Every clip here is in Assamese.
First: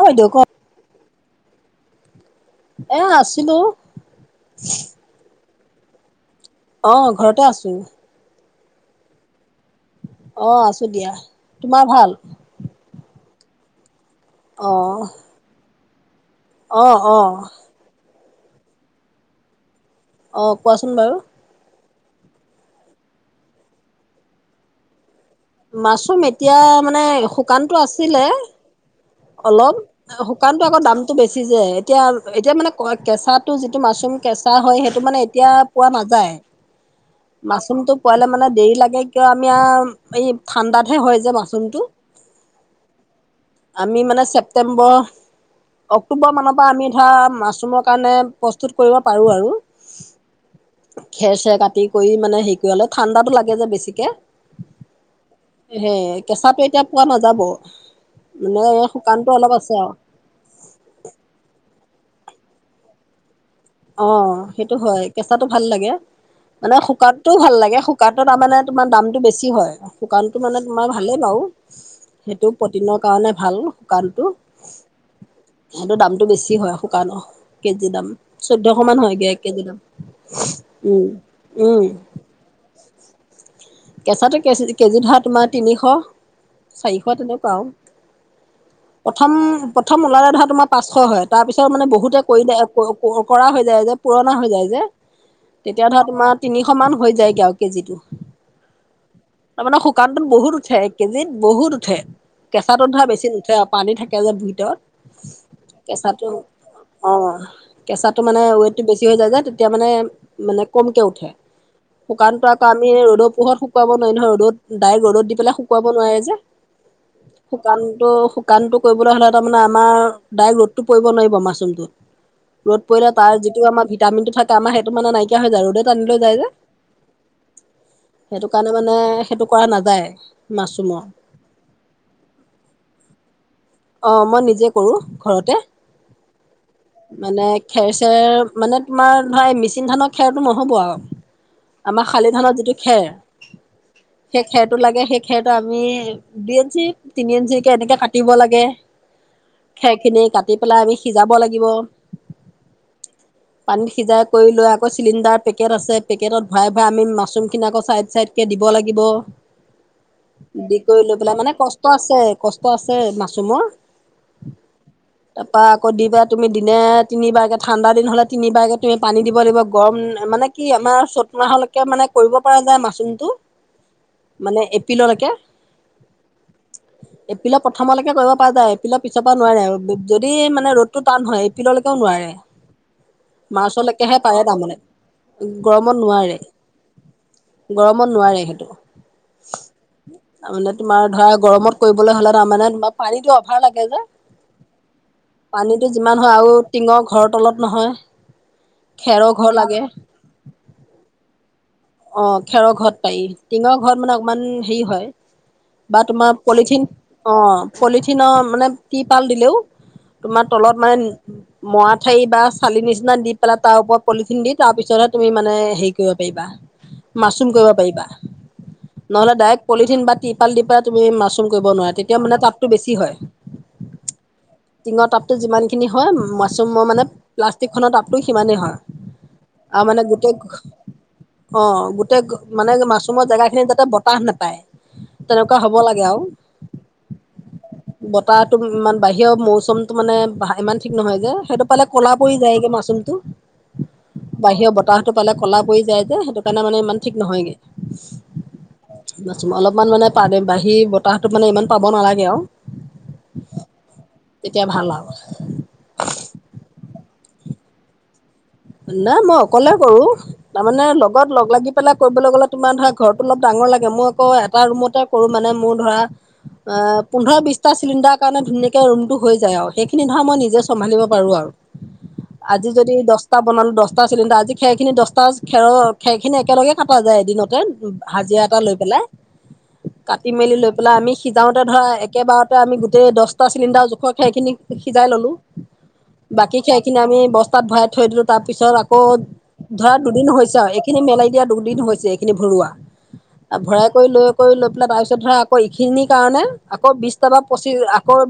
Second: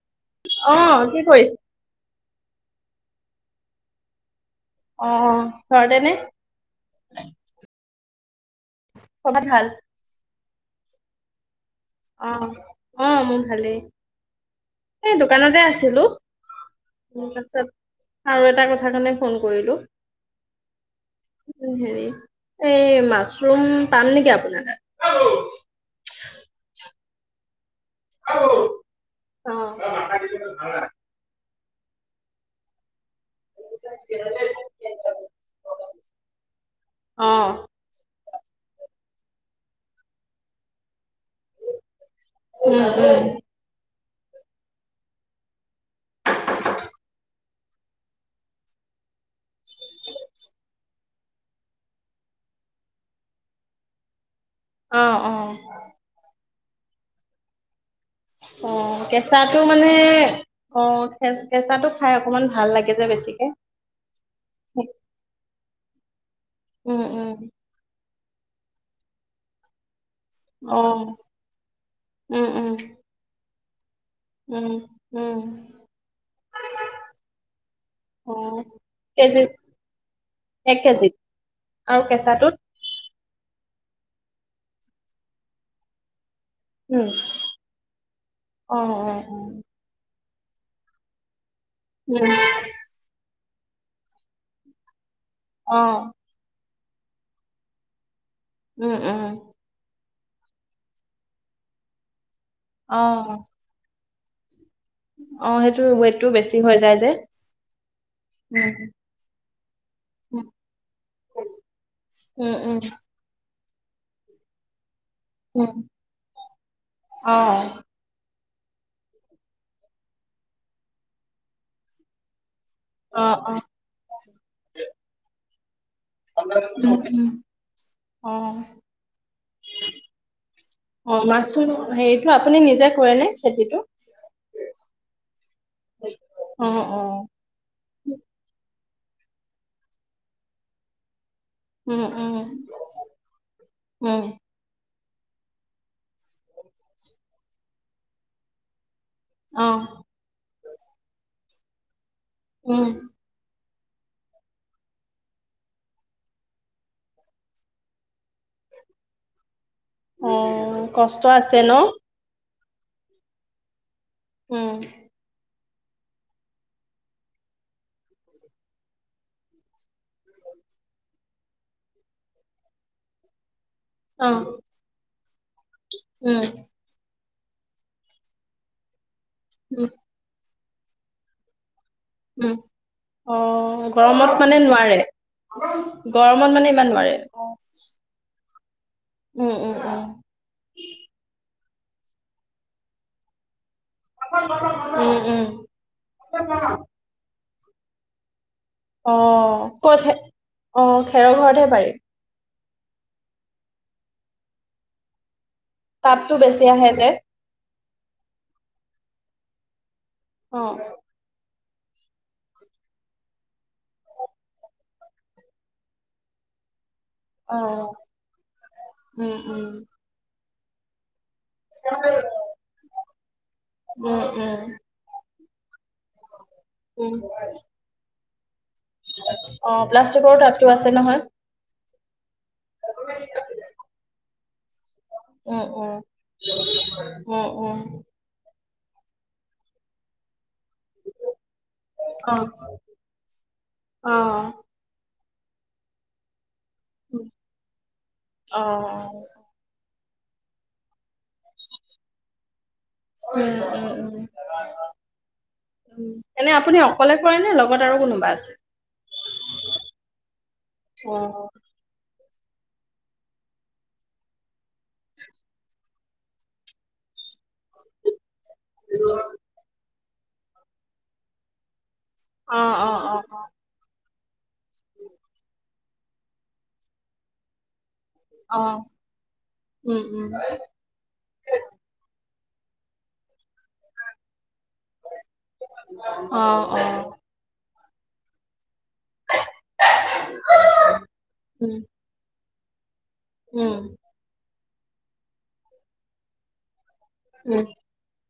অ বাইদেউ ক অ [unintelligible] এ আছিলো । অ ঘদনে আহ ঘৰতে আছো কবাত ভাল । অ আছো দিয়া তোমাৰ ভাল অ অ ভালে এই দোকানতে আছে ছিলো আহ অ আৰু এটা কথা কাৰণে ফোন কৰিলোঁ অ কোৱাচোন বাৰু হেৰি এই মাছৰুম পাম নেকি আপোনাৰ তাত মাচৰুম এতিয়া মানে শুকান আছিল অ অলপ শুকানতো আকৌ দামতটো বেছি যে এতিয়া এতিয়া মানে ক কেঁচাত অ ম মানে দেৰি লাগে কিয় আমি আৰু। ই ঠাণ্ডাত হে হয় যে। মাচটো উম উম আমি মানে। ছেপ্টেম্বৰ। অক্টোবৰ মানৰ পৰা আমি ধৰা মাছ। মচুৰ কাৰণে প্ৰস্তুত কৰিব পাৰো আৰু। খেৰ চেৰ কাটি কৰি মানে হেৰি কৰিলো ঠাণ্ডাতটো লাগে যে বেছিকে। অ অ হে কেঁচাটো এতিয়া পোৱা নাযাব। মানে অ শুকানটো অলপ কেঁচাটো আছে মানে আৰু অ কেঁচাটো। খাই অকনমান ভাল লাগে যে বেছিকে। অ সেইটো হয় কেঁচাটো ভাল লাগে। মানে উম শুকান উম টো ভাল লাগে। শু কাৰ্টত তামানে তোমাৰ দামটো বেছি হয়। শুকানটো মানে অ তোমাৰ ভালেই বাৰু উম সেইটো উম প্ৰটিনৰ কাৰণে ভাল। শুকানটো উম উম সেতো দামটো বেছি হয় শুকান অ কেজি দাম অ চৈধ্যশ মান হয়গে এক কেজি দাম এক উম কেজিত উম। আৰু কেঁচাটোত কেঁচাটো কে কেজি ধৰা তোমাৰ তিনিশ। উম চাৰিশ তেনেকুৱা আৰু অ অ প্ৰথম প্ৰথম ওলালে ধৰা তোমা পাঁচশ হয় তাৰ পিছত মানে বহুতে কৰি দিয়ে আ ক ক কৰা হৈ যায় যে পুৰণা হৈ যায় যে। অ তেতিয়া ধৰা তোমাৰ তিনি। সমান হৈ যায়গে আৱ কেজিটো। উম উম শুকান তোন বহুত উঠে কেজিত বহুত উঠে। কেঁচা টোত অ ধৰা বেছি নুঠে আৰু পানী থাকে। থাকে যে ভিতৰত অ সেইটো ৱেইটটো কেঁচাটো বেছি হৈ যায় যে অ কেঁচাটো মানে উম ৱেইটটো বেছি হৈ যায় যে। এতিয়া মানে মানে কমকে উঠে, শুকানটো উম আকৌ উম আমি ৰ'দত। ত শুকুৱাব নোৱাৰি নহয় ৰ'দত। দাইক ৰ'দত দি পেলাই উম শুকুৱাব নোৱাৰে যে, অ শুকানতো শুকানটো কৰিবলৈ হ'লে তামানে আমাৰ ডাইৰেক ৰ'দটো পৰিব নোৱাৰিব মাছৰুমটোত। ৰ'দ পৰিলে অ তাৰ অ যিটো আমাৰ ভিটামিনটো থাকে আমাৰ সেইটো মানে নাইকিয়া হৈ যায় আৰু উম উম অ সেইটো কাৰণে মানে সেইটো কৰা নাযায় মাছৰুমৰ। অ মাছৰুম হেৰিটো আপুনি নিজে কৰে নে খেতি অ মই নিজে কৰোঁ ঘৰতে অ অ মানে খেৰ চেৰ মানে তোমাৰ ধৰা এ মেচিন ধানৰ খেৰটো নহ'ব আৱ উম আমাৰ শালি উম ধানৰ যিটো খেৰ উম সেই খেৰটো লাগে সেই খেটো আমি দুই ইঞ্চি তিনি ইঞ্চি কে এনেকে কাটিব লাগে গে অ খেৰ খিনি কাটি টি পেলাই আমি সিজাব লাগিব উম পানীত সিজাই কৰি লৈ আকৌ চিলিণ্ডাৰ পেকেট আছে পেকেটত ভৰাই ভৰাই আমি মাছৰুম খিনি আকৌ চাই চাইডে দিব লাগিব অ । বি কৰি লৈ কষ্ট পেলাই মানে আছে ন কষ্ট আছে কষ্ট আছে মা চোম । উম ত আকৌ দি পেলাই তুমি দিনে তিনিবাৰ কেে ঠাণ্ডা দিন হলে তিনিবাৰকে তুমি পানী দিব লাগিব গৰম মানে কি আমাৰ চ'ত মাহলৈকে মানে কৰিব পৰা যায় মাচম টো অ মানে এপিলৰলৈকে উম এইপিলা প্ৰথম লাগে । কৰিব পৰা যায় পাক পিছ পৰা নোৱাৰে উম আৰু যদি মানে ৰদত টান হয় এইপিলে উ অ মাৰ্চলৈকেহে গৰমত পাৰে মানে তাৰমানে নোৱাৰে গৰমত নোৱাৰে গৰমত মানে ইমান নোৱাৰে অ । তাৰ মানে তোমাৰ ধৰা গৰমত কৰিবলৈ হ'লে তাৰানে পাৰীো অভাল লাগে উম উম পানীটো যিমান হয় আৰু টিঙৰ ঘৰত তলত নহয় অ খেৰৰ ঘৰ লাগে কত অ খেৰৰ ঘৰতহে পাৰি অ খেৰৰ ঘৰত পাৰি টিঙৰ ঘৰত মানে অকমান হেৰি হয় বা তাপতো তোমাৰ বেছি পলিথিন আহে যে অ । পলিথিনৰ মানে টিপাল দিলেও তোমাৰ অ তলত মানে মৰা ঠাৰি বা চালি নিচিনা দি পেলাই তাৰ ওপৰত পলিথিন দি তাৰ পিছতহে তুমি মানে হেৰি কৰিব পাৰিবা মাৰুম অ কৰিব পাৰিবা উম নহলে ড্ উম পলিথিন বা [unintelligible] কৰিব নোৱাৰা তেতিয়া মানে তাপতো বেছি হয়। উম উম যিমান খিনি হয় মাছৰুম মই মানে উম প্লাষ্টিকখনত । টো সিমানেই হয়। আৰু অ', মানে গোটেই প্লাষ্টিকৰ তাতটো আছে নহয়। অ', গোটেই মানে মাছৰুমৰ জেগা খিনিত যাতে বতাহ নেপায় তেনেকুৱা উম হব উম লাগে আৰু উম উম বতাহ ই বাহিৰৰ মৌচমতটো মানে ইমান ঠিক নহয় যে সেইটো পালে কলা অ পৰি যায়গে মাছৰুমতটো অ বাহিৰৰ বতাহতো ফালে কল পৰি যায় । এ সেইটো সেইকাৰণে মানে ইমান ঠিক নহয়গে অ অলপমান মানে পালে বাহি বতাহতো মানে ইমান পাব নালাগে আৰু উ'ম উ'ম উ'ম তেতিয়া ভাল আৰু উ'ম এনে আপুনি অকলে কৰেনে লগত আৰু কোনোবা আছে নাই মই অকলে কৰো তাৰমানে অ', লগত লগ লাগি পেলাই কৰিবলৈ গ'লে। তোমাৰ ধৰা ঘৰটো অলপ ডাঙৰ লাগে, মই আকৌ এটা ৰুমতে কৰো মানে মোৰ ধৰা অ', পোন্ধৰ বিশটা চিলিণ্ডাৰ সেই কাৰণে ধুনীয়াকে ৰুমটো হৈ যায় আৰু সেই খিনি ধৰা মই নিজে চম্ভালিব পাৰোঁ আৰু আজি অ', যদি দশ অ', দহটা অ', বনালো দহটা দহটা চিলিণ্ডাৰ আজি খেৰ খিনি দহটা খেৰ খেৰ খিনি একেলগে কটা যায় এদিনতে হাজিৰা এটা লৈ অ', পেলাই উম, কাটি উম। মেলি লৈ পেলাই আমি সিজাওতে ধৰা একেবাৰত আমি গোটেই দহটা চিলিণ্ডাৰ জোখৰ সেইখিনি সিজাই ললো বাকী অ', খেৰ খিনি অ', আমি বস্তাত ভৰাই। থৈ দিলো। তাৰ পিছত আকৌ ধৰা দুদিন হৈছে আৰু এইখিনি মেলাই দিয়া উম, দুদিন হৈছে এইখিনি ভৰোৱা। ভৰাই উম, কৰি লৈ কৰি লৈ তাৰপিছত ধৰা আকৌ এইখিনিৰ কাৰণে আকৌ বিশটা বা উম, পঁচিছ আকৌ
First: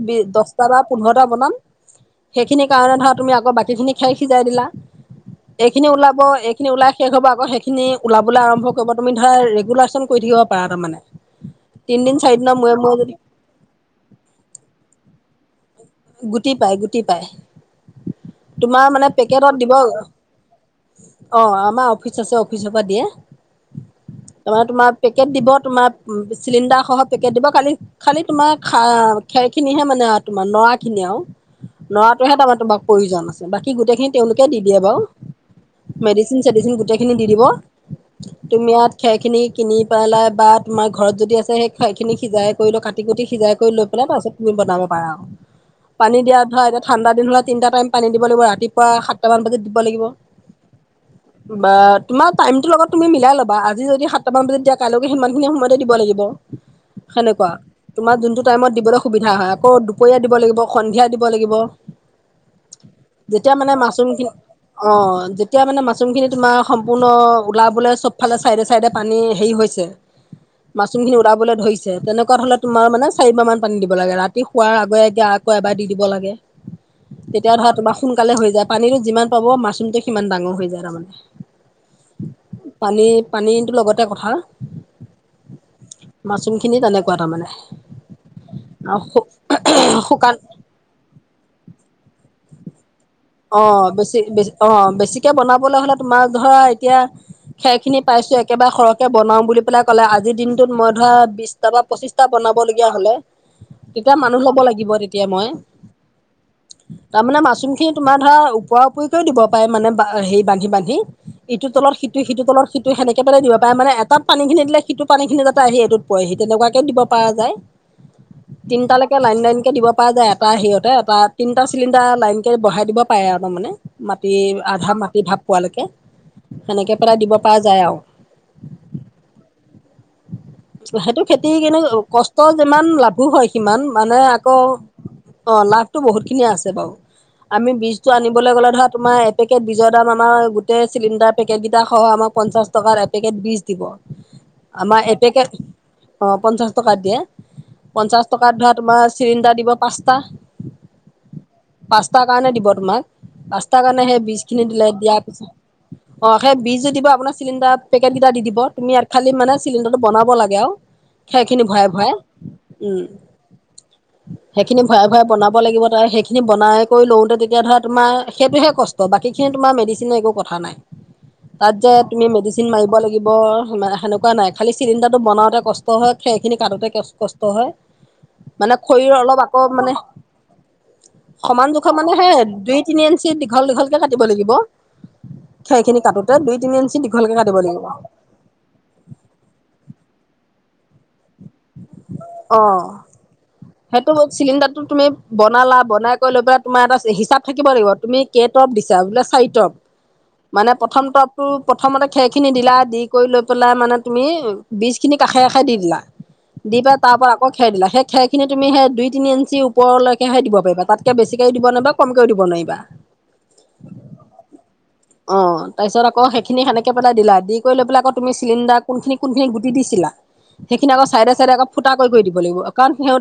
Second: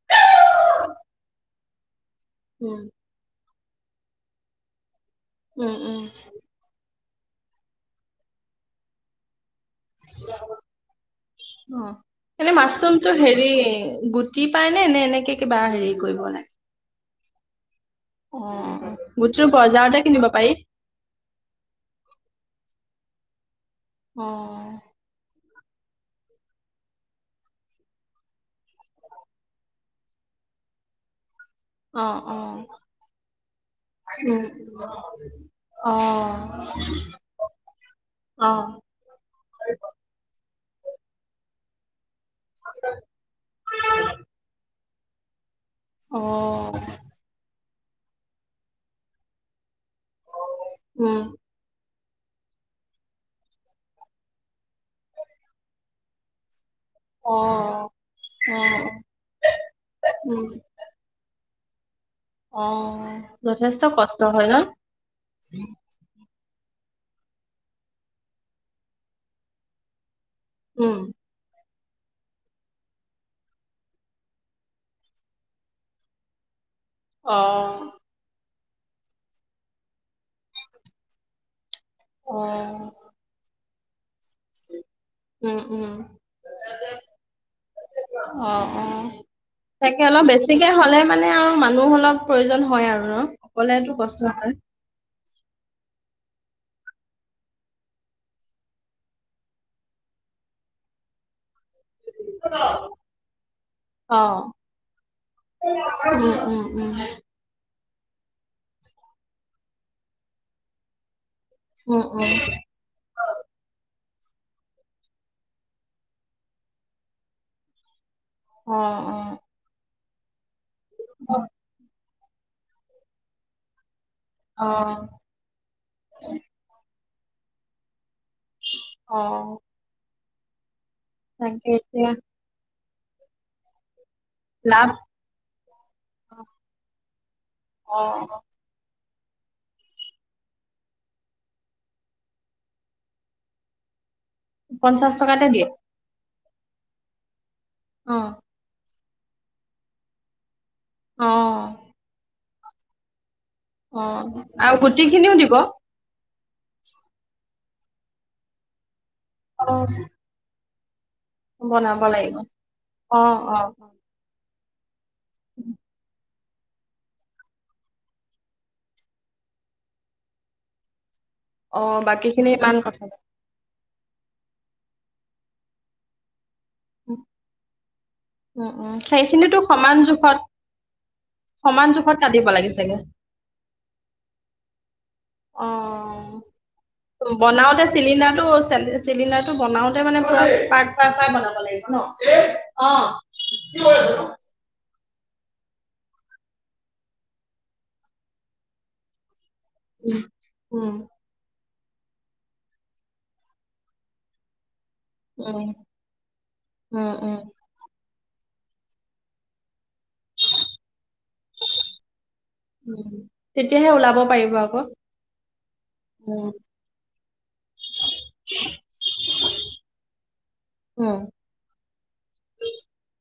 দহটা বা পোন্ধৰটা বনাম। সেইখিনি উম, কাৰণে ধৰা তুমি আকৌ বাকী সেইখিনি খাই সিজাই দিলা উম, এইখিনি উম, ওলাব এইখিনি ওলাই শেষ হ'ব আকৌ সেইখিনি লাব আৰ্ভ কৰিব তুমি ধ অ তিনদিন এনে চাৰিদিনৰ মূৰে মূৰে মাছৰুমতটো যদি হেৰি গুটি পাই নে নে এনেকে বাৰে গুটি পাই গুটি পায় অ', তোমাৰ মানে গুটিটো পেকেটত দিব অ বজাৰতে কিনিব পাৰি? আমাৰ অফিচ আছে অফিচৰ পৰা দিয়ে তাৰমানে অ', তোমাৰ পেকেট দিব তোমাৰ চিলিণ্ডাৰ সহ পেকেট দিব খালি খালি তোমাৰ খেৰ খিনিহে মানে কনেও অ', লৰাটোোৱহে তাৰ অ', তোমাক প্ৰয়োজন আছে বাকী গোটেইখিনি উম। তেওঁলোকে দি দিয়ে অ', বাৰু মেডিচিন চেডিচিন গোটেইখিনি দি দিব অ'। অ', তুমি ইয়াত খেৰখিনি কিনি পেলাই ব । তোমাৰ ঘৰত যদি আছে সেই খ খিনি । সিজাই কৰি ল কাটিুটিজাই কৰি লৈ পেলাই তাৰাছতুম বনাম পাওঁ পানী দিয়া ধৰা এতি াণ্ডা দিন হললে তিনি াইম পানী দিব লাগিব ৰাতিপুৱা সাতটামান বজাত । দিব লাগিব উম, বা তোমাৰ টাইমটোৰ লগত তুমি মিলাই ল'বা আজি যদি সাতটামান বজাত দিয়া কাইলৈকে সিমানখিনি সময়তে দিব লাগিব । সেনেকুৱা অ', তোমাৰ যোনতটো টাইমত অ', দিবলৈ সুবিধা হয় আকৌ দুপৰীয়া দিব উম। লাগিব সন্ধিয়া দিব লাগিব অ যেতিয়া মানে যথেষ্ট মাচৰুম কষ্ট খিনি হয় ন অ যেতিয়া মানে মাচৰুম খিনি তোমাৰ । সম্পূৰ্ণ ওলাবলৈ চবফালে চাইডে চাইডে পানী হেৰি হৈছে উম মাচৰুম খিনি ওলাবলৈ ধৰিছে । তেনেকুৱা হ'লে তোমাৰ মানে চাৰিব মান পানী দিব লাগে ৰাতি শুৱোৱাৰ আগে আগে আগ আকৌ এবাৰ দি দিব লাগে অ তেতিয়া ধৰা তোমাৰ সোনকালে হৈ যায় পানীটো যিমান পাব মাছৰুমটো সিমান ডাঙৰ হৈ যায় তাৰমানে অ । পানী পানী লগত গ কথা উম উম মাছৰুমখিনি তেনেকুৱা তাৰমানে আৰু শুকান গতিকে হ'লে মানে আৰু মানুহ অলপ প্ৰয়োজন হয় আৰু ন অ অকলেতো বেছিে কষ্ট হয় অ বেছিকে বনাব হলে তোমাৰ ধৰা এতিয়া খেৰ খিনি পাইছো একেবাৰে সৰহকে বনাও বুলি পেলাই ক'লে আজিৰ দিনটোত মই ধৰা বিশটা বা পঁচিশ হতি অ মান লব লাগ তেতিয়া মই উম উম উম ত মা । সি তোমাৰ ধৰা ওপৰা ওপৰিকও দিব পাৰে মানে বা হে বান্ধি বান্ধি ইটো তলৰ উম সিটো উম সিটো তলৰ সিটো সেনেকে পেলাই দিব পাৰে মানে এটা পানী খিনি দিলে সিটো পানী খিনি যাতে আহি এইটোত পহি তেনেকুৱাকে দিব পৰা যায় অ তিনটালৈকে লাইন লাইন কেে দিব পদাৰ সিহঁতে এপ পৰা তিনটা চিলিণ্ডাৰ লাই বঢ়াই দিব পাৰে আৰু তাৰ মমানে মাটি অ অ আধা মাটি ভাপ পোৱালৈকে সেনেকে দিব পৰা যায় আৰু অ সেইটো খেতি তাকে কেনে এতিয়া কষ্ট যে সমান লাভো হয় সিমান মানে আকৌ লাভ অঁ লাভটো বহুতখিনিয়ে আছে বাৰু আমি অ বীজতটো আনিবলৈ গ'লে ধৰা তোমাৰ এপেকেট বীজৰ দাম আমাৰ গোটেই চিলিণ্ডাৰ পেকেট কেইটা সহ আমাক পঞ্চাশ টকাৰ এপেকেট বীজ দিব আমাৰ পঞ্চাশ টকাতে এপেকেট দিয়ে । অ পঞ্চাশ টকা দিয়ে । পঞ্চাশ টকাত ধৰা তোমাৰ চিলিণ্ডাৰ দিব পাঁচটা অ প নে দিব তোমাক । ৰাস্তাৰ অ কাৰণে সেই বীজ খিনি আৰু দিলে গুটি দিয়াৰ খিনিও দিব পিছত অ সেই বিজ য দিব আপোনাৰ চিলিডাৰ পেকেট কেইটা দি দিব তুমি খালি মানে অ চিলিণ্ডাৰটো বনাব লাগে আৰু খেেলখিনি ভয় বনাব ভয় লাগিব উম অ অ অ সেইখিনি ঘূই ঘূৰাই বনাব লাগিব তাৰে সখিনি বনায় লতে তেতিয়া ধৰা তোমাৰ সেইটোহে কষ্ট বাকী খিনি তোমাৰ মেডিচিনৰ একো কথা নাই তাত অ যে তুমি বাকী খিনি মেডিচিন ইমান মাৰিব কথা নাই। লাগিব সেনেকুৱা নাই খালি চিণ্ডাৰটো বনাওঁতে কষ্ট হয় খ স খিনি কাটোোতে উম কষ্ট হয় উম মানে উম শৰীৰৰ অলপ সেইখিনিতো আকৌ মানে সমান জোখত সমান । জোখত মানে সে কাটিব লাগে দুই চাগে তিনি ইঞ্চি দীঘল দীঘলকে কাটিব লাগিব খেৰখিনি কাটোতে দুই তিনি ইঞ্চি দীঘলকে অ কাটিব লাগিব বনাওতে চিলিণ্ডাৰটো চিলিণ্ডাৰটো বনাওতে মানে ভৰত পাৰপ বনাব লাগিব ন অ কি সেইটো কছ চিলিণ্ডাৰটো তুমি বনালা বনাই কৰিৈ লৈ পেলাই তোমাৰ এটা হিচাপ থাকিব লাগিব তুমি কটৰপ দিছা বোলে চাৰি ৰফ মানে উম প্ৰথমটো প্ৰথমতে খেৰ খিনি দিলা দি কৰি লৈ পেলাই মানে তুমি বীজখিনি কাষে উম কাষে দি দিলা দি পাই উম তাৰ পৰা উম আকৌ খিয়াই দিলে। সেই খৰিনি তুমি সেই দুই তিনি ইঞ্চি ওপৰলৈ ে দিব পাৰিবা তাতকে বেছিকে দিব নোৱাৰিবা কমকেও দিব নোৱাৰিবা উম তেতিয়াহে ওলাব পাৰিব আকৌ অ তাৰ পিছত আকৌ উম সেইখিনি সেনেকে পেলাই দিলা দি কৰি লৈ পেলাই আকৌ তুমি চিলিণ্ডাৰ কোনখিনি কোন খিনি গুটি দিছিলা সেইখিনি আকৌ উম চাই ফুটা কৰি দিব লাগিব কাৰণ সিহ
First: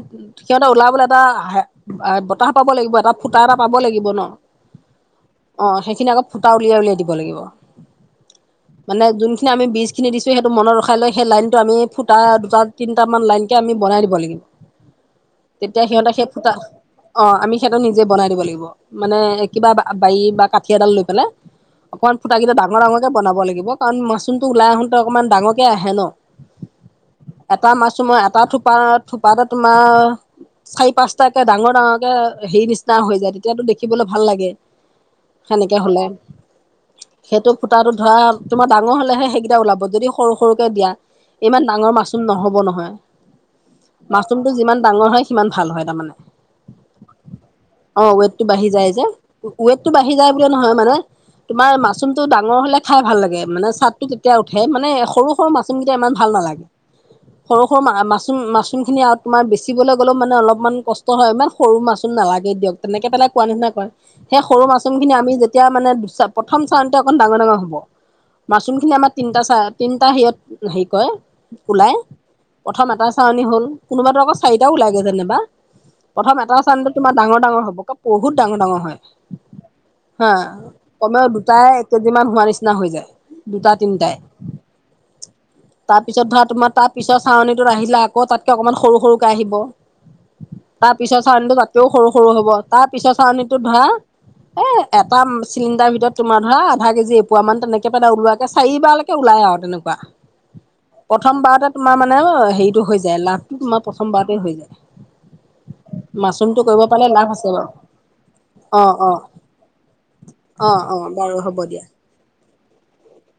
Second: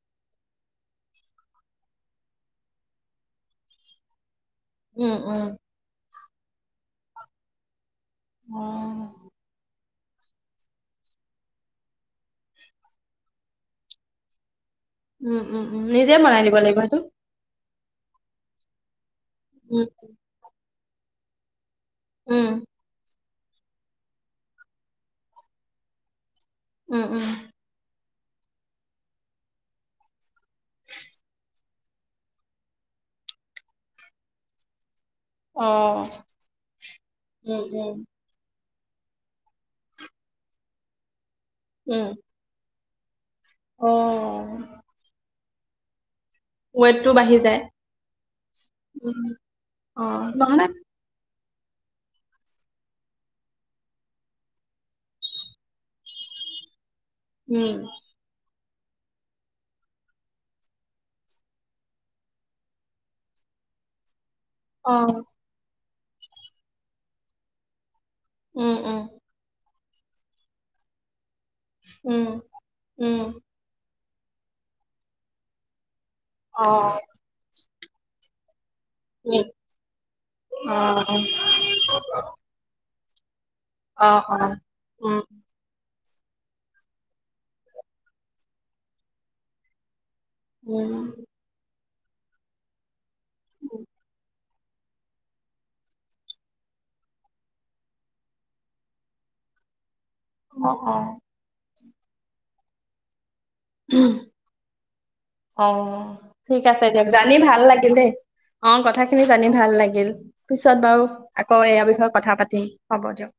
সিহঁতে ওলাবলৈ এটা বতাহ পাব লাগিব এটা ফুটা এটা পাব লাগিব ন। উম উম অ সেইখিনি আকৌ সূতা উলিয়াই উলিয়াই দিব লাগিব। অ মানে যোনখিনি আমি বি খিনি দিছোঁ সেইটো মনত ৰখাই লৈ সেই লাইনটো আমি ফুটা দুটা তিনট মান লাইনকে আমি বনাই দিব লাগিব। উম উম উম নিজে মনাই নিব লাগিবটো সটো নিজে বনাই দিব লাগিব। মানে কিবা উম বাৰী বা ক কডাল লৈ পেলাই অকমান ফুট উম কেইটা ডাঙ ডাঙৰক বনাব লাগিব কাৰণ মাচৰুমটো ওলাই আহোনতে অকনমান ডাঙৰকে আহে ন উম উম। এটা মাছো মই এটা থোপা থোপাতে তোমাৰ চাৰি পাঁচটাকে ডাঙৰ ডাঙৰকে হেৰি নিচিনা হৈ যায় তেতিয়াতো দেখিবলৈ ভাল লাগে। অ সেনেকে হলে সেইটো উম খুটাটো উম ধৰা তোমাৰ ডাঙৰ হলেহে সেইকেইটা ওলাব যদি সৰু সৰুকে দিয়া। ইমান ডাঙৰ উম মাছ। হ'ব নহয়। মাছৰুমতটো অ যিমান ডাঙৰ হয়। কিমান ভাল হয় তাৰমানে ৱেটটো বাঢ়ি যায়। অ ৱটটো বাঢ়ি যায় যে উম, ওৱটটো অ বাঢ়ি যায় ব নহ'লে নহয় মানে। তোমাৰ মাছৰুমটো ডাঙৰ হ'লে খাই ভাল লাগে মানে চাটটটো তেতিয়া উঠে মানে সৰু সৰু মাছৰুমকেইটা ইমান ভাল নালাগে সৰু সৰু উম, মা মাছ মাছ। মাচন খিনি আৰু তোমাৰ বেচিবলৈ গ'লেও মানে অলপমান কষ্ট হয় ইমান সৰু মাচোন নালাগে দিয়ক তেনেকে পেলাই কোৱা নিচিনা কয়। সেই সৰু মাচৰুম খিনি অ', আমি যেতিয়া মানে প্ৰথম চাৰণতে অকণ ডাঙৰ ডাঙৰ হ'ব । উম, মাচৰুম খিনি উম, আমাৰ তিনটা চাই। তিনিটা হিত হেৰি কয়। ওলাই উম, প্ৰথম এটা উম। চউনি হ'ল। কোনোবাাতটো আকৌ চাৰিটা ওলাই গৈ যেনবা। প্ৰথম এটা চানত অ', তোম ডাৰ ডাঙৰ হ'ব ক বহুত ডাঙ ডাঙৰ হয়। উম, হা অ', কমেও দুটাই এক কেজি মান হোৱা নিচিনা হৈ যায়। দুটা তিনিটাই অ', অ'। উম, তাৰপিছত ভাত তোমাৰ তাৰ পিছত চউনিীটোত আহিলা আকৌ তাতকে অকমান সৰু সৰুকে আহিব। তাৰ উম, পিছৰ চাৱ তেও সৰু সৰু হ'ব তাত পিছত চাউনীটো ধৰা, এ এটা চিলিণ্ডাৰ ভিতৰত তোমাৰ ধৰা আধা কেজি এপোৱা মান তেনেকে পেল ওলোৱাকে চাৰিবাৰৈকে ওলাই আৰু তেনেকুৱা অ অ। প্ৰথম বাৰতে তোমাৰ মানে হেৰিটো হৈ যায় লাভ অ মাছৰুমটো ঠিক কৰিব আছে দিয়ক পাৰিলে লাভ জানি আছে ভাল বাৰু লাগিল দেই অ কথাখিনি জানি ভাল লাগিল অ পিছত অ বাৰু হ'ব আকৌ দিয়া এয়াৰ বিষয়ে কথা পাতিম। হ'ব দিয়ক।